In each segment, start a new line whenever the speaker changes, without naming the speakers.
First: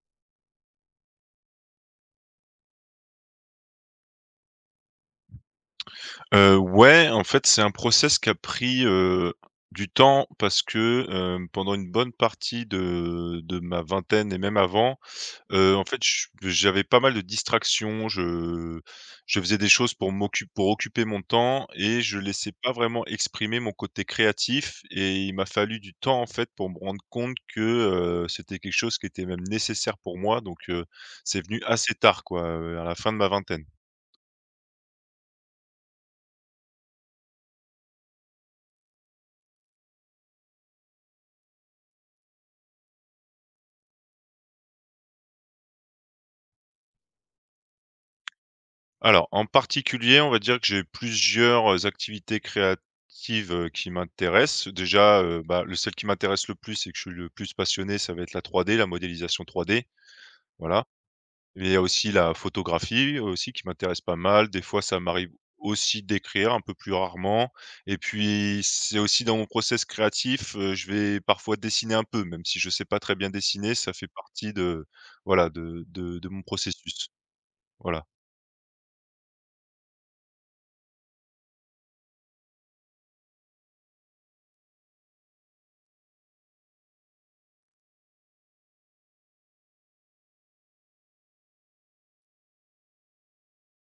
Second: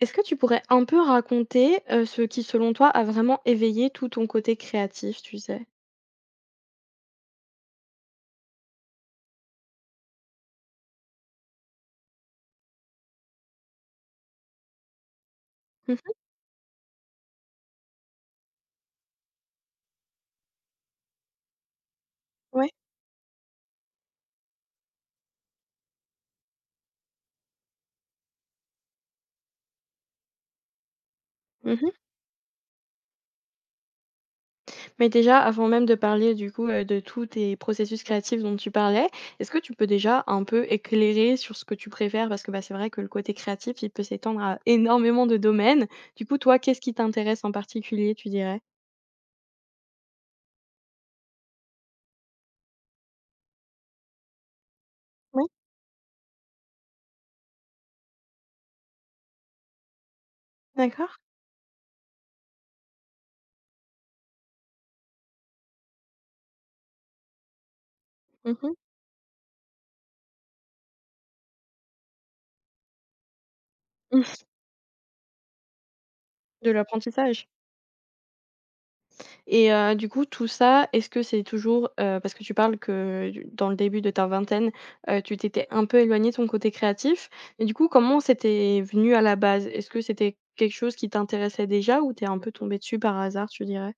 Est-ce que tu pourrais un peu raconter, ce qui selon toi a vraiment éveillé tout ton côté créatif, tu sais?
Ouais, en fait, c'est un process qui a pris, du temps parce que, pendant une bonne partie de ma vingtaine et même avant, en
Mmh,
fait, je j'avais pas mal de distractions. Je faisais des choses pour m'occuper, pour occuper mon temps et je laissais pas
ouais.
vraiment exprimer mon côté créatif et il m'a fallu du temps, en fait, pour me rendre compte que, c'était quelque chose qui était même nécessaire pour moi donc c'est venu
Mmh.
assez tard, quoi, à la fin de ma vingtaine.
Mais déjà, avant même de parler du coup, de tous tes processus créatifs dont tu parlais, est-ce que tu peux déjà un peu éclairer sur ce que tu préfères? Parce que, bah, c'est vrai que le côté créatif, il peut s'étendre à énormément de domaines. Du coup, toi, qu'est-ce qui t'intéresse en particulier, tu dirais?
Alors, en particulier, on va dire que j'ai plusieurs activités créatives, qui m'intéressent. Déjà,
Oui,
bah, le celle qui m'intéresse le plus et que je suis le plus passionné, ça va être la 3D, la modélisation 3D, voilà.
d'accord.
Mais il y a aussi la photographie, aussi, qui m'intéresse pas mal. Des fois, ça m'arrive aussi d'écrire, un peu plus rarement. Et puis,
Mmh.
c'est aussi dans mon process créatif, je vais parfois dessiner un peu, même si je sais pas très bien dessiner, ça fait partie de, voilà, de mon
De
processus,
l'apprentissage.
voilà.
Et du coup, tout ça, est-ce que c'est toujours, parce que tu parles que du dans le début de ta vingtaine, tu t'étais un peu éloigné de ton côté créatif. Et du coup, comment c'était venu à la base? Est-ce que c'était quelque chose qui t'intéressait déjà ou t'es un peu tombé dessus par hasard, tu dirais?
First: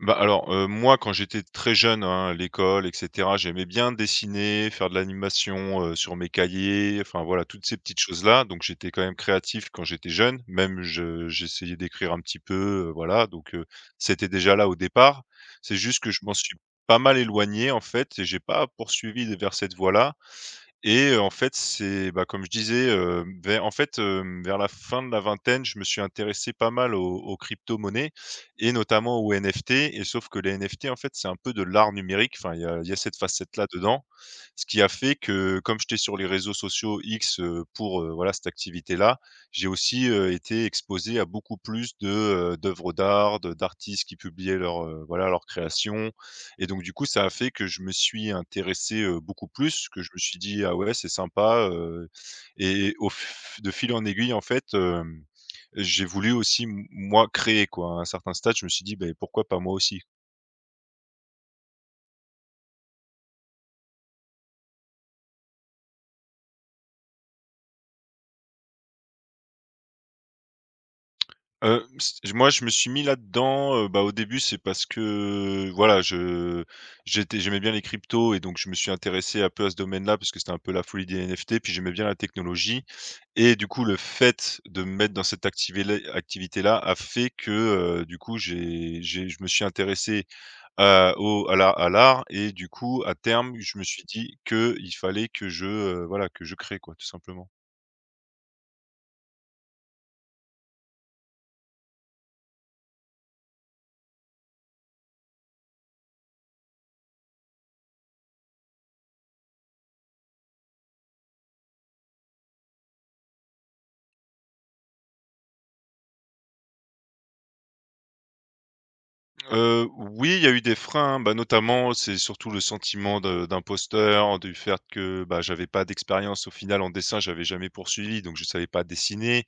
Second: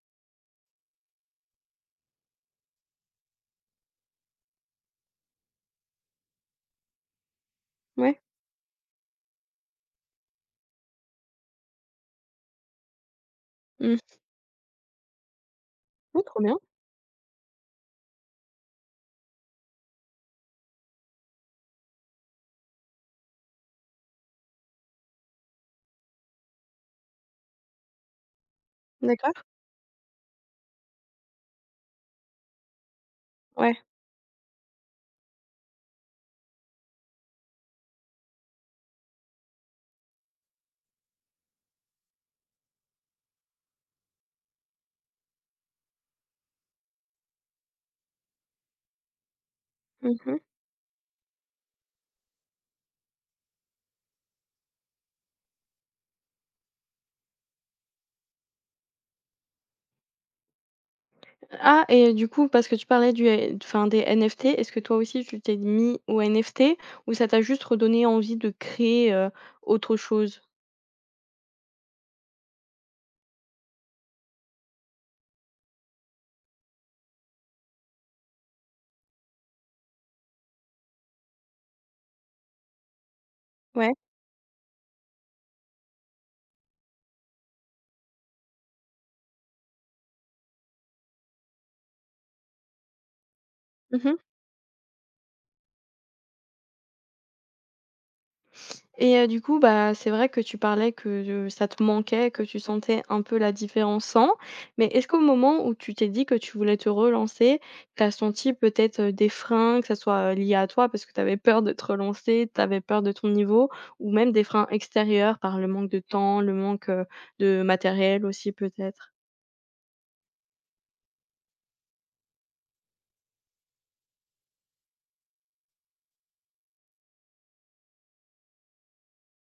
Bah, alors, moi, quand j'étais très jeune, hein, à l'école et cetera, j'aimais bien dessiner, faire de l'animation, sur mes cahiers, enfin, voilà, toutes ces petites
Ouais.
choses-là. Donc j'étais quand même créatif quand j'étais jeune, même je j'essayais d'écrire un petit peu, voilà, donc
Mmh
c'était déjà là au départ. C'est juste que je
mh,
m'en
trop
suis
bien.
pas mal éloigné, en fait, et j'ai pas poursuivi vers cette voie-là et en fait, c'est, bah, comme je disais, hem, vers en fait, vers la fin de la vingtaine, je me suis intéressé pas mal aux monnaies et notamment aux
D'accord.
NFT, et sauf que les NFT, en fait, c'est un peu de l'art numérique. Enfin, il y a cette facette-là
Ouais.
dedans. Ce qui a fait que, comme j'étais sur les réseaux sociaux X, pour, voilà, cette activité-là, j'ai aussi, été exposé à beaucoup plus de, d'œuvres d'art, de d'artistes qui publiaient leurs, voilà, leurs créations, et donc du coup, ça a fait que je me suis intéressé, beaucoup plus, que je me suis
Mmh.
dit: «Ah ouais, c'est sympa», et au f de fil en aiguille, en fait, j'ai voulu aussi m moi créer, quoi. À un certain stade, je me suis dit: «ben pourquoi pas moi aussi?»
Ah et du coup, parce que tu parlais du enfin des NFT, est-ce que toi aussi tu t'es mis aux NFT ou ça t'a juste redonné envie de créer, autre chose?
S Moi, je me suis mis là-dedans, bah, au début, c'est parce que, voilà, je j'étais j'aimais bien les cryptos et donc je me suis intéressé un peu à ce domaine-là parce que c'était un peu la folie des NFT, puis j'aimais bien la technologie et du coup,
Ouais.
le fait de me mettre dans cette activé activité-là a fait que, du coup, j'ai je me suis intéressé à l'art et du coup, à terme, je me suis
Mmh.
dit que il fallait que je, voilà, que je crée, quoi, tout simplement.
Et du coup, bah, c'est vrai que tu parlais que, ça te manquait, que tu sentais un peu la différence sans. Mais est-ce qu'au moment où tu t'es dit que tu voulais te relancer, tu as senti peut-être, des freins, que ça soit, lié à toi parce que tu avais peur de te relancer, tu avais peur de ton niveau ou même des freins extérieurs par le manque de temps, le manque, de matériel aussi peut-être?
Oui, il y a eu des freins, hein. Bah, notamment, c'est surtout le sentiment de d'imposteur, du fait que, bah, j'avais pas d'expérience au final en dessin, j'avais jamais poursuivi, donc je savais pas dessiner.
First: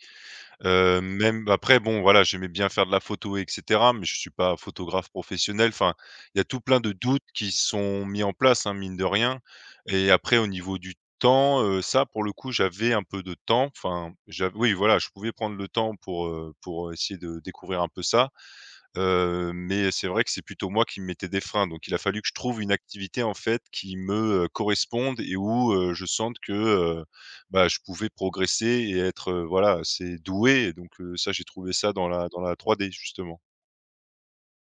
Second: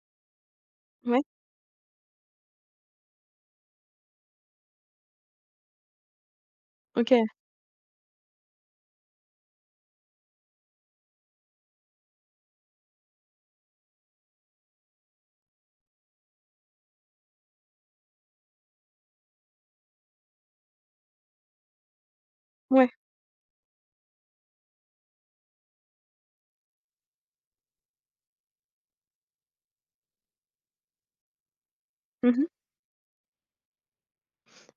Ouais,
Même après bon, voilà, j'aimais bien faire de la photo et cetera, mais je suis pas photographe professionnel. Enfin, il y a tout plein de
OK,
doutes qui sont mis en place, hein, mine de rien, et après au niveau du temps, ça pour le coup, j'avais un peu de temps. Enfin, j'av oui, voilà, je pouvais prendre le temps pour essayer de découvrir un peu ça. Mais c'est vrai que c'est plutôt moi qui me mettais des freins, donc il a fallu que je trouve une
ouais.
activité, en fait, qui me, corresponde et où, je sente que, bah, je pouvais progresser et être, voilà, assez doué, et donc ça, j'ai trouvé ça dans
Mmh.
la trois d justement.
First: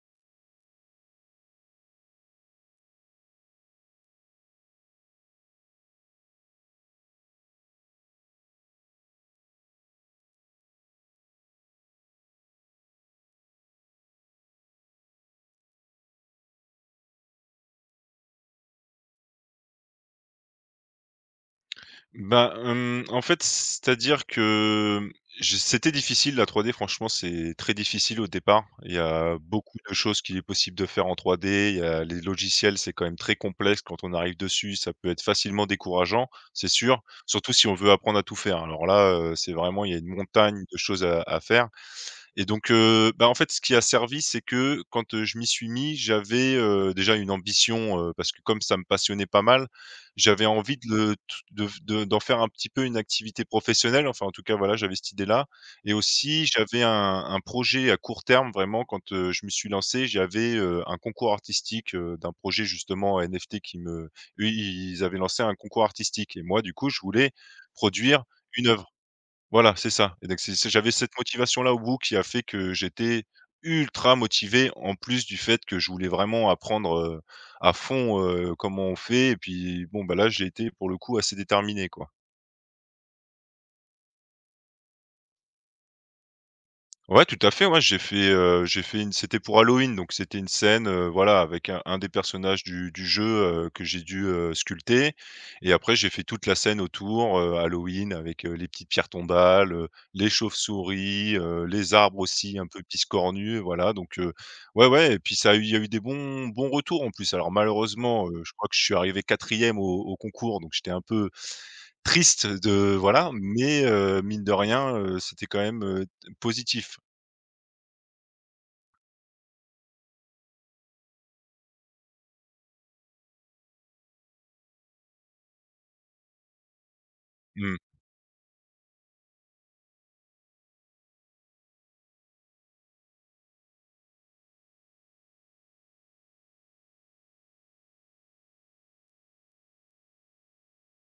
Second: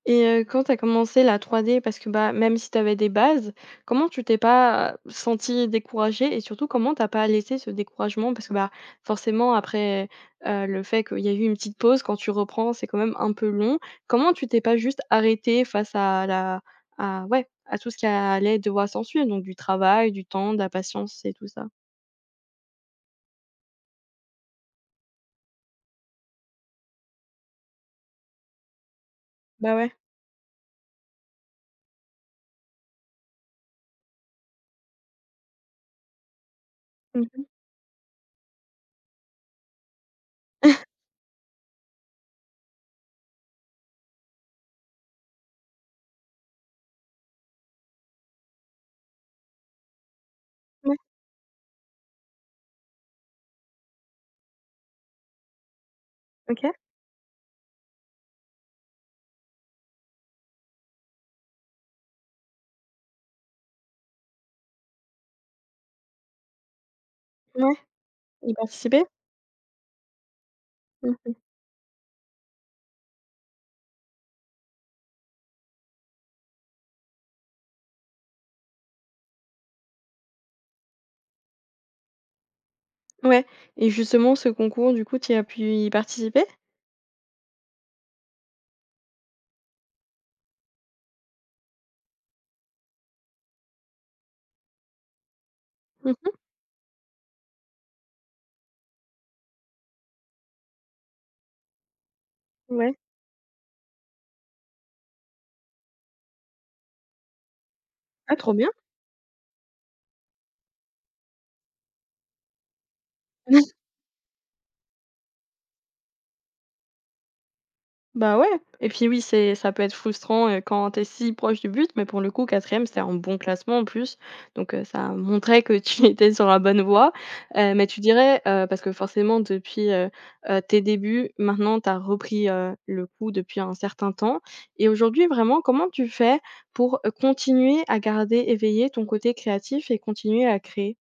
Et quand tu as commencé la 3D parce que, bah, même si tu avais des bases, comment tu t'es pas senti découragée et surtout comment t'as pas laissé ce découragement? Parce que, bah, forcément après, le fait qu'il y a eu une petite pause, quand tu reprends, c'est quand même un peu long. Comment tu t'es pas juste arrêtée face à la à ouais, à tout ce qui allait devoir s'ensuivre, donc du travail, du temps, de la patience et tout ça?
Bah, hem, en fait, c'est-à-dire que, je c'était difficile la 3D franchement, c'est très difficile au départ. Il y a
Bah,
beaucoup
ouais.
de choses qu'il est possible de faire en 3D. Il y a les logiciels, c'est quand même très complexe quand on arrive dessus, ça peut être facilement décourageant, c'est sûr,
Mmh.
surtout si on veut apprendre à tout faire. Alors là, c'est vraiment il y a une montagne de choses à faire. Et donc, bah, en fait, ce qui a servi, c'est que quand, je m'y suis mis, j'avais, déjà une ambition, parce que comme ça me passionnait pas mal, j'avais envie de
Ouais.
le de d'en faire un petit peu une activité professionnelle. Enfin, en tout cas, voilà, j'avais cette idée-là, et aussi
OK.
j'avais un projet à court terme vraiment. Quand, je me suis lancé, j'avais, un concours artistique, d'un projet justement NFT qui me eux, ils avaient lancé un concours artistique et moi, du coup, je voulais
Ouais.
produire
Y
une œuvre.
participer?
Voilà, c'est ça, et donc c'est j'avais cette
Mmh.
motivation-là au bout qui a fait que j'étais ultra motivé, en plus du fait que je voulais vraiment apprendre, à fond, comment on fait, et puis bon, bah, là, j'ai été pour le coup assez déterminé, quoi.
Ouais et justement ce concours du coup, tu as pu y participer?
Ouais, tout à fait, ouais, j'ai fait une, c'était pour Halloween, donc c'était une scène, voilà, avec un des personnages du jeu, que j'ai dû, sculpter, et après j'ai fait
Mmh.
toute la scène autour, Halloween avec, les petites pierres tombales, les chauves-souris, les arbres aussi un peu
Ouais.
piscornus, voilà donc ouais, ouais. Et puis ça a eu il y a eu des bons retours en plus. Alors malheureusement,
Ah
je
trop
crois
bien.
que je suis arrivé 4e au concours, donc j'étais un peu triste de voilà, mais mine de rien, c'était quand même, positif.
Bah, ouais et puis oui, c'est ça peut être frustrant, quand t'es si proche du but, mais pour le coup quatrième, c'était un bon classement en plus, donc ça montrait que tu étais sur la bonne voie, heu,
Mmh.
mais tu dirais, parce que forcément depuis, tes débuts, maintenant t'as repris, le coup depuis un certain temps et aujourd'hui vraiment, comment tu fais pour, continuer à garder éveillé ton côté créatif et continuer à créer?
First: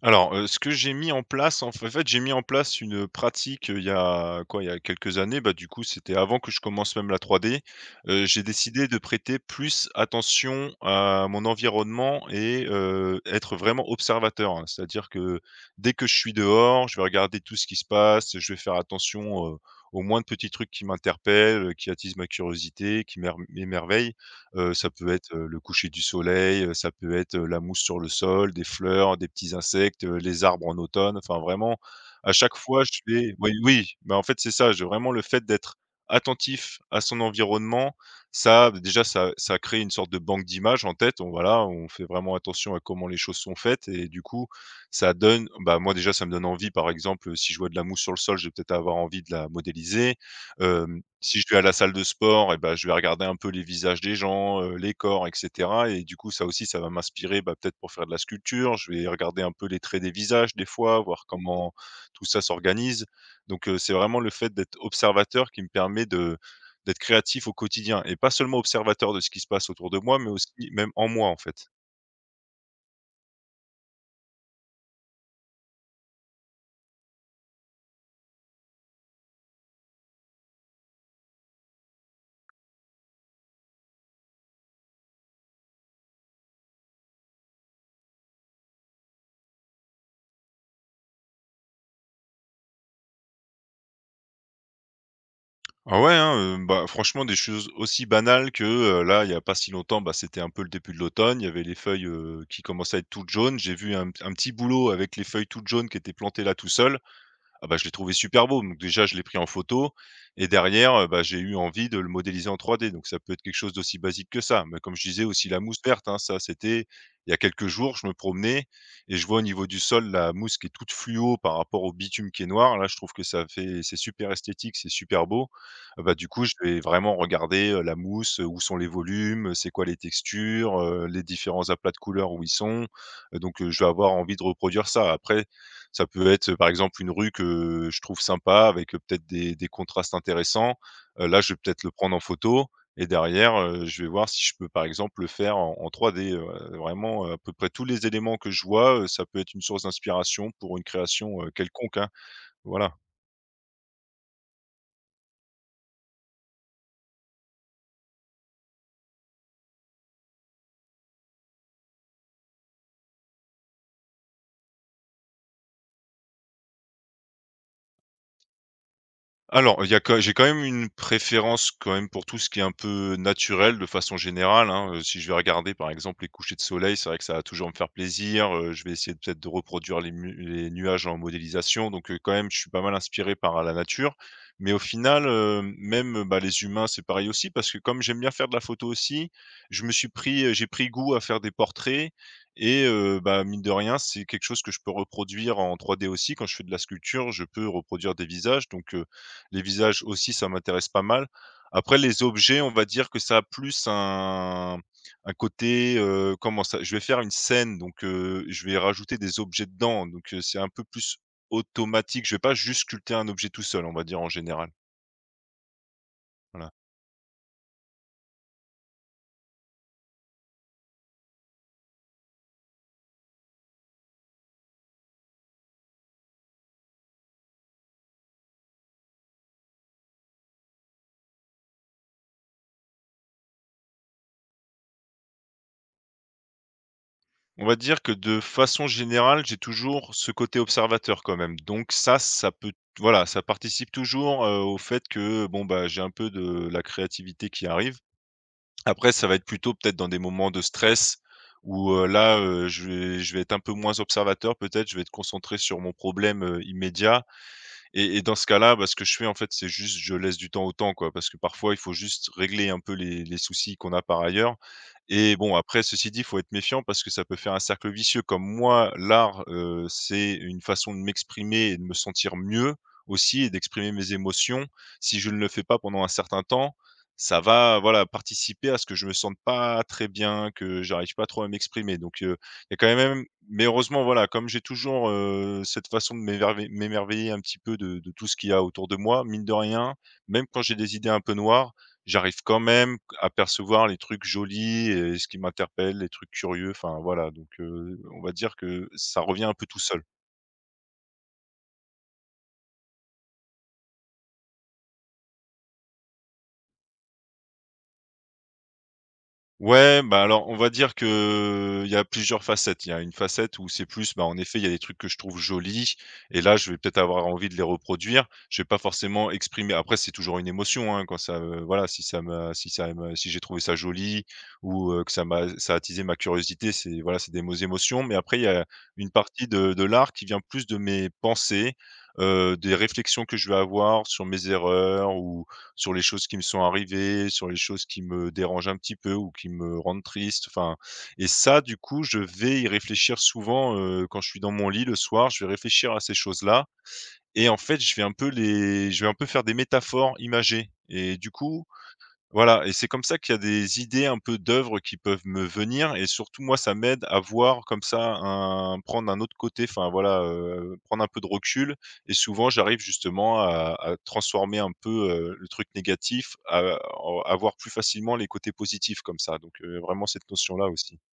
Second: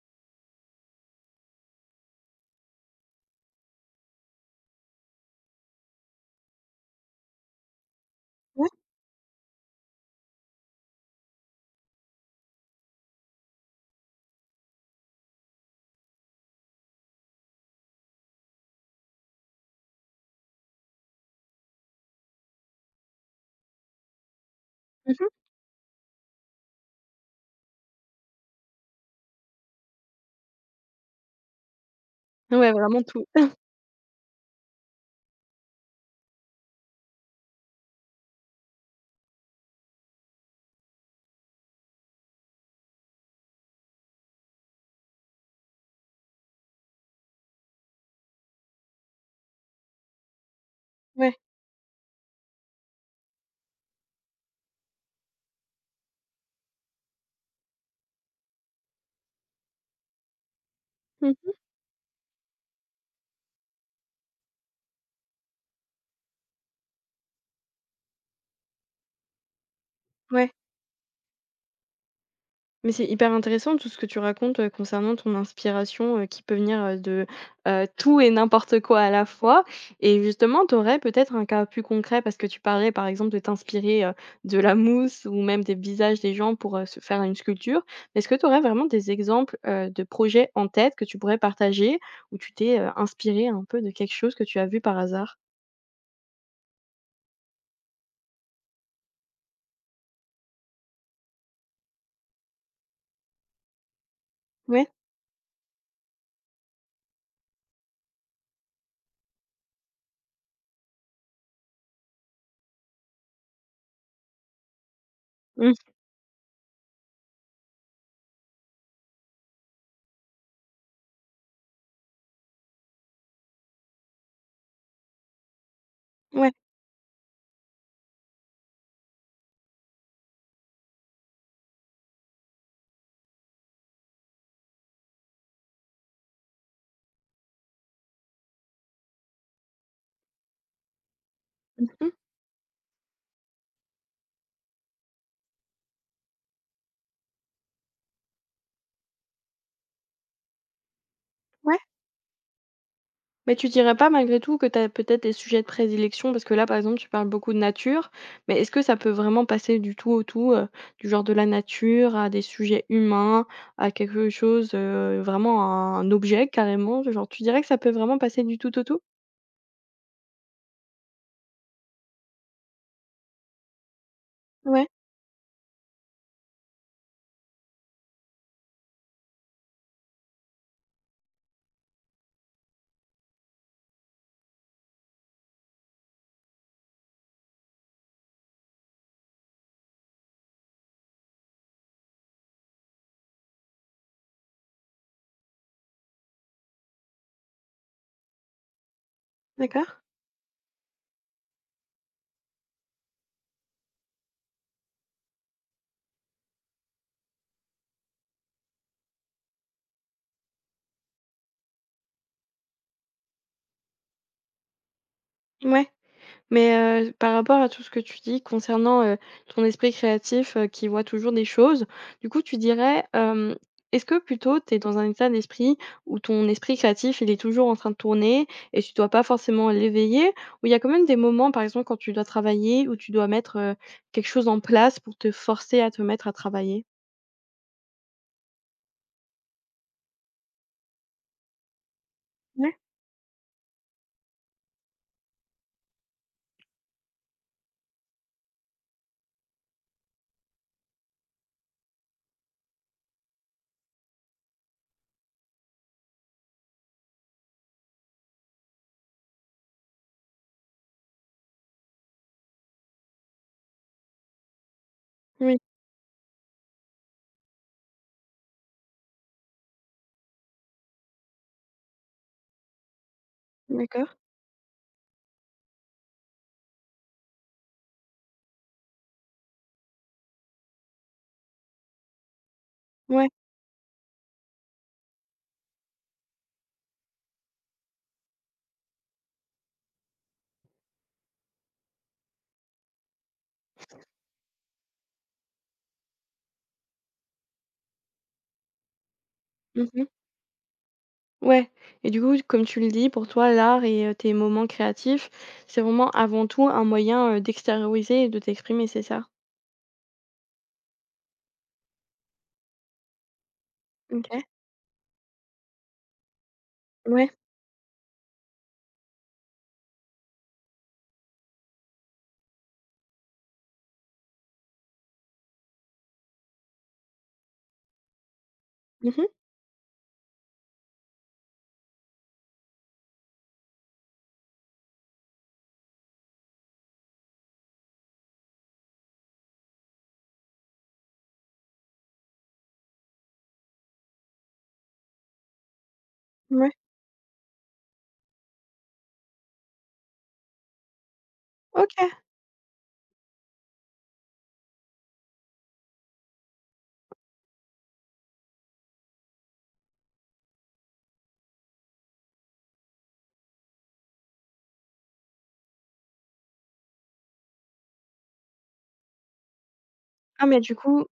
Alors, ce que j'ai mis en place, en f fait, j'ai mis en place une pratique, il y a quoi? Il y a quelques années, bah, du coup, c'était avant que je commence même la 3D. J'ai
Ouais.
décidé de prêter plus attention à mon environnement et être vraiment observateur, hein. C'est-à-dire que dès que je suis dehors, je vais regarder tout ce qui se passe, je vais faire attention, aux moindres petits trucs qui m'interpellent, qui attisent ma curiosité, qui m'émerveillent. Ça peut
Mmh.
être, le coucher du soleil, ça peut être, la mousse sur le sol, des fleurs, des petits insectes, les arbres en automne. Enfin vraiment, à chaque
Ouais,
fois je
vraiment tout.
fais oui, oui, mais en fait c'est ça, j'ai vraiment le fait d'être attentif à son environnement, ça, déjà ça ça crée une sorte de banque d'images en tête. On voilà, on fait vraiment attention à comment les choses sont faites et du coup, ça donne bah, moi déjà ça me donne envie. Par exemple, si je vois de la mousse sur le sol, je vais peut-être avoir envie de la modéliser. Hem,
Ouais.
si je vais à la salle de sport et ben je vais regarder un peu les visages des gens, les corps et cetera, et du coup, ça aussi, ça va m'inspirer, bah, peut-être pour faire de la sculpture. Je vais regarder un peu les traits des visages des fois, voir
Mmh.
comment tout ça s'organise. Donc c'est vraiment le fait d'être observateur qui me permet de d'être créatif au quotidien, et pas seulement observateur de ce qui se passe autour de moi, mais aussi
Ouais.
même en moi, en fait.
Mais c'est hyper intéressant tout ce que tu racontes, concernant ton inspiration, qui peut venir, de tout et n'importe quoi à la fois et justement, tu aurais peut-être un cas plus concret parce que tu parlais, par exemple, de t'inspirer, de la mousse ou même des visages des gens pour, se faire une sculpture. Est-ce que tu aurais vraiment des exemples, de projets en tête que tu pourrais partager où tu t'es, inspirée un peu de quelque chose que tu as vu par hasard?
Ah ouais, hein, bah, franchement des choses aussi banales que, là, il y a pas si longtemps, bah, c'était un peu le début de l'automne, il y avait les feuilles, qui commençaient à être toutes jaunes. J'ai vu un petit
Ouais.
boulot avec les feuilles toutes jaunes qui étaient plantées là tout seul. Ah bah, je l'ai trouvé super beau, donc déjà je l'ai pris en photo, et derrière, bah, j'ai eu envie de le modéliser en 3D, donc ça peut être quelque chose d'aussi basique que ça. Mais comme je disais aussi la
Mmh.
mousse verte, hein, ça c'était il y a quelques jours, je me promenais et je vois au niveau du sol la mousse qui est toute fluo par rapport au bitume qui est noir. Là, je trouve que ça fait c'est super esthétique, c'est super beau. Ah bah, du coup, je
Ouais.
vais vraiment regarder, la mousse, où sont les volumes, c'est quoi les textures, les différents aplats de couleurs où ils sont, donc je vais avoir envie de reproduire ça. Après ça peut être, par exemple, une rue que je trouve sympa avec, peut-être des contrastes intéressants. Là, je vais peut-être le
Mmh.
prendre en photo et derrière, je vais voir si je peux, par exemple, le faire en 3D, vraiment, à peu près tous les éléments que je vois, ça peut être une source d'inspiration pour une création,
Ouais.
quelconque, hein. Voilà.
Mais tu dirais pas malgré tout que tu as peut-être des sujets de prédilection? Parce que là, par exemple, tu parles beaucoup de nature, mais est-ce que ça peut vraiment passer du tout au tout, du genre de la nature à des sujets humains, à quelque chose, vraiment un objet carrément? Genre, tu dirais que ça peut vraiment passer du tout au tout?
Alors, il y a quand j'ai quand même une préférence quand même pour tout ce qui est un peu naturel de façon générale,
Ouais,
hein, si je vais regarder par exemple les couchers de soleil, c'est vrai que ça va toujours me faire plaisir, je vais essayer de peut-être de reproduire les nuages en modélisation donc quand même je suis pas mal inspiré par la nature. Mais au final, même, bah, les humains c'est pareil aussi parce que comme j'aime bien faire de la photo aussi, je me suis pris, j'ai pris goût à faire des portraits et bah, mine de rien, c'est quelque chose que je peux reproduire en 3D aussi. Quand je fais de la sculpture, je peux reproduire des visages donc les
d'accord.
visages aussi, ça m'intéresse pas mal. Après les objets, on va dire que ça a plus un côté, comment ça? Je vais faire une scène, donc je vais rajouter des objets dedans, donc c'est un peu plus automatique. Je vais pas juste sculpter un objet tout seul, on va dire en général,
Ouais.
voilà.
Mais, par rapport à tout ce que tu dis concernant, ton esprit créatif, qui voit toujours des choses, du coup, tu dirais, est-ce que plutôt tu es dans un état d'esprit où ton esprit créatif, il est toujours en train de tourner et tu dois pas forcément l'éveiller? Ou il y a quand même des moments, par exemple, quand tu dois travailler, où tu dois mettre, quelque chose en place pour te forcer à te mettre à travailler?
On va dire que de façon générale, j'ai toujours ce côté observateur quand même, donc ça peut
Ouais,
voilà, ça participe toujours, au fait que, bon, bah, j'ai un peu de la créativité qui arrive. Après, ça va être plutôt peut-être dans des moments de stress où, là, je vais être un peu moins observateur peut-être, je vais être concentré sur mon problème, immédiat et dans ce cas-là, bah, ce que je fais, en fait, c'est juste je laisse du temps au temps, quoi, parce que parfois, il faut juste régler un peu les soucis qu'on a par ailleurs et bon,
oui,
après, ceci dit, il faut être méfiant parce que ça peut faire un cercle vicieux. Comme moi, l'art, c'est une façon de m'exprimer et de me sentir mieux aussi et d'exprimer mes
d'accord,
émotions. Si je ne le fais pas pendant un certain temps, ça va, voilà, participer à ce que je me sente pas très bien, que j'arrive pas trop à m'exprimer. Donc il y a quand même
ouais.
mais heureusement, voilà, comme j'ai toujours, cette façon de m'émerveiller un petit peu de tout ce qu'il y a autour de moi, mine de rien, même quand j'ai des idées un peu noires, j'arrive quand même à percevoir les trucs jolis et ce qui m'interpelle, les trucs curieux, enfin voilà, donc on va dire que ça revient un peu tout seul.
Mmh. Ouais et du coup, comme tu le dis, pour toi, l'art et tes moments créatifs, c'est vraiment avant tout un moyen, d'extérioriser et de t'exprimer, c'est ça?
Ouais, bah, alors, on va dire que il y a plusieurs facettes. Il y a une facette où c'est plus, bah, en
OK.
effet, il y a des trucs que je trouve jolis et là, je vais peut-être avoir
Ouais.
envie de les reproduire. Je vais pas forcément exprimer après, c'est toujours une émotion, hein, quand ça, voilà, si j'ai trouvé ça joli ou, que ça m'a ça a attisé ma curiosité, c'est voilà, c'est des mots émotions. Mais après, il y a une
Mmh.
partie de l'art qui vient plus de mes pensées, des réflexions que je vais avoir sur mes erreurs ou sur les choses qui me sont arrivées, sur les choses qui me dérangent un petit peu ou qui me rendent triste, enfin et ça, du coup, je vais y réfléchir souvent, quand je suis dans mon lit le soir, je vais réfléchir à ces choses-là
Ouais.
et en fait, je vais un peu faire des métaphores imagées et du coup,
OK.
voilà et c'est comme ça qu'il y a des idées un peu d'œuvres qui peuvent me venir et surtout moi ça m'aide à voir comme ça un prendre un autre côté, enfin voilà, prendre un peu de recul et souvent j'arrive justement à transformer un peu, le truc négatif, à voir plus facilement les côtés positifs comme ça donc vraiment cette
Ah mais
notion-là
du
aussi.
coup,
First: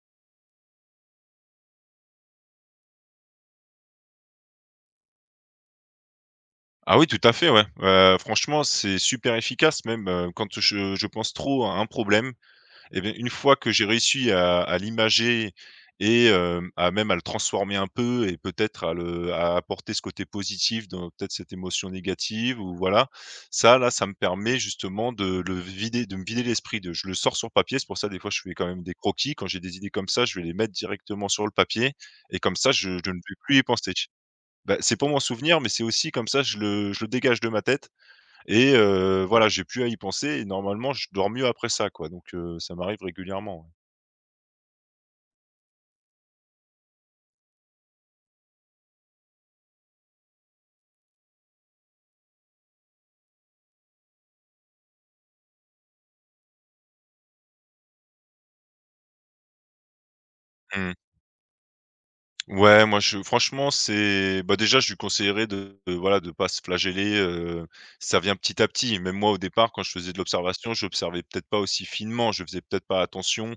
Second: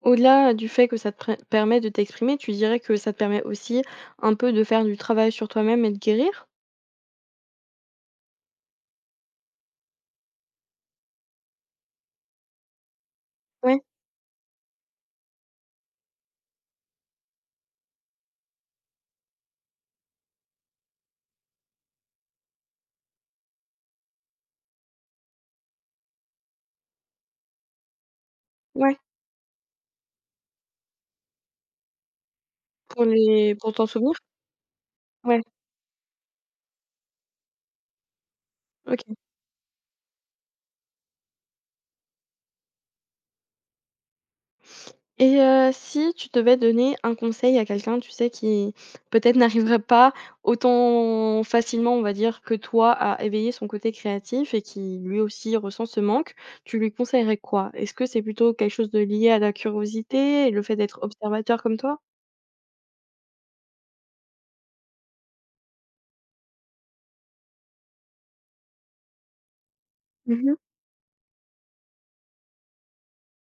au-delà du fait que ça te pré permet de t'exprimer, tu dirais que ça te permet aussi un peu de faire du travail sur toi-même et de guérir?
Ah oui tout à fait ouais, franchement c'est super efficace même, quand je pense trop à un problème. Et bien une fois que
Ouais,
j'ai réussi à l'imager et à le transformer un peu et peut-être à apporter ce côté positif dans peut-être cette émotion négative ou voilà, ça me permet justement de me vider l'esprit de je le sors sur papier. C'est pour ça des fois je fais quand même des
ouais.
croquis. Quand j'ai des idées comme ça, je vais les mettre directement sur le papier et comme ça je
Pour
je ne vais plus
les
y
pour t'en
penser.
souvenir?
Bah, c'est pour mon
Ouais.
souvenir, mais c'est aussi comme ça je le dégage de ma tête et
OK.
voilà, j'ai plus à y penser et normalement, je dors mieux après ça, quoi, donc ça m'arrive régulièrement, ouais.
Et si tu devais donner un conseil à quelqu'un, tu sais, qui peut-être n'arriverait pas autant facilement, on va dire, que toi à éveiller son côté créatif et qui lui aussi ressent ce manque, tu lui conseillerais quoi? Est-ce que c'est plutôt quelque chose de lié à la curiosité et le fait
Mmh.
d'être observateur comme toi?
Ouais, moi, je franchement, c'est bah, déjà, je lui conseillerais voilà, de pas se flageller, ça vient petit à petit. Même moi, au départ, quand je faisais de
Mmh mh.
l'observation, j'observais peut-être pas aussi finement, je faisais peut-être pas attention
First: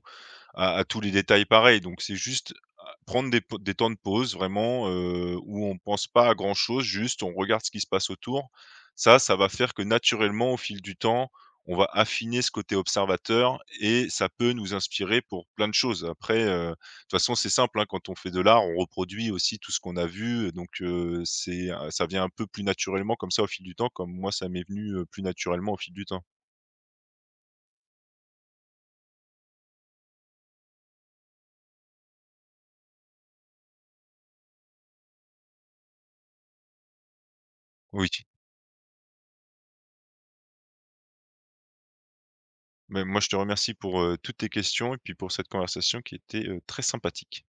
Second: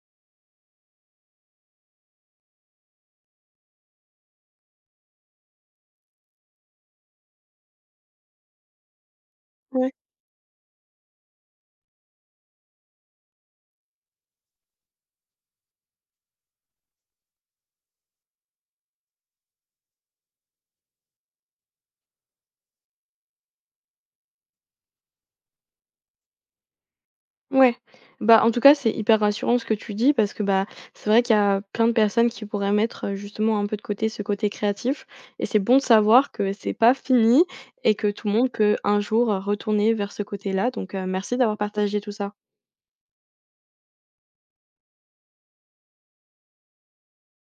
à tous les détails pareils. Donc c'est juste à prendre des temps de pause vraiment, où on pense pas à grand chose, juste on regarde ce qui se passe autour. Ça va faire que
Ouais.
naturellement, au fil du temps, on va affiner ce côté observateur et ça peut nous inspirer pour plein de choses. Après, de toute façon, c'est simple, hein, quand on fait de l'art, on reproduit aussi tout ce qu'on a vu, donc c'est, ça vient un peu plus naturellement comme ça au fil du temps, comme moi ça m'est venu, plus naturellement au fil du temps.
Ouais. Bah, en tout cas, c'est hyper rassurant ce que tu dis parce que, bah, c'est vrai qu'il y a plein de personnes qui pourraient mettre, justement un peu de côté ce côté créatif et c'est bon de savoir que c'est pas fini et que
Oui.
tout le monde peut un jour, retourner vers ce côté-là donc, merci d'avoir partagé tout ça.
Mais moi, je te remercie pour, toutes tes questions et puis pour cette conversation qui était, très sympathique.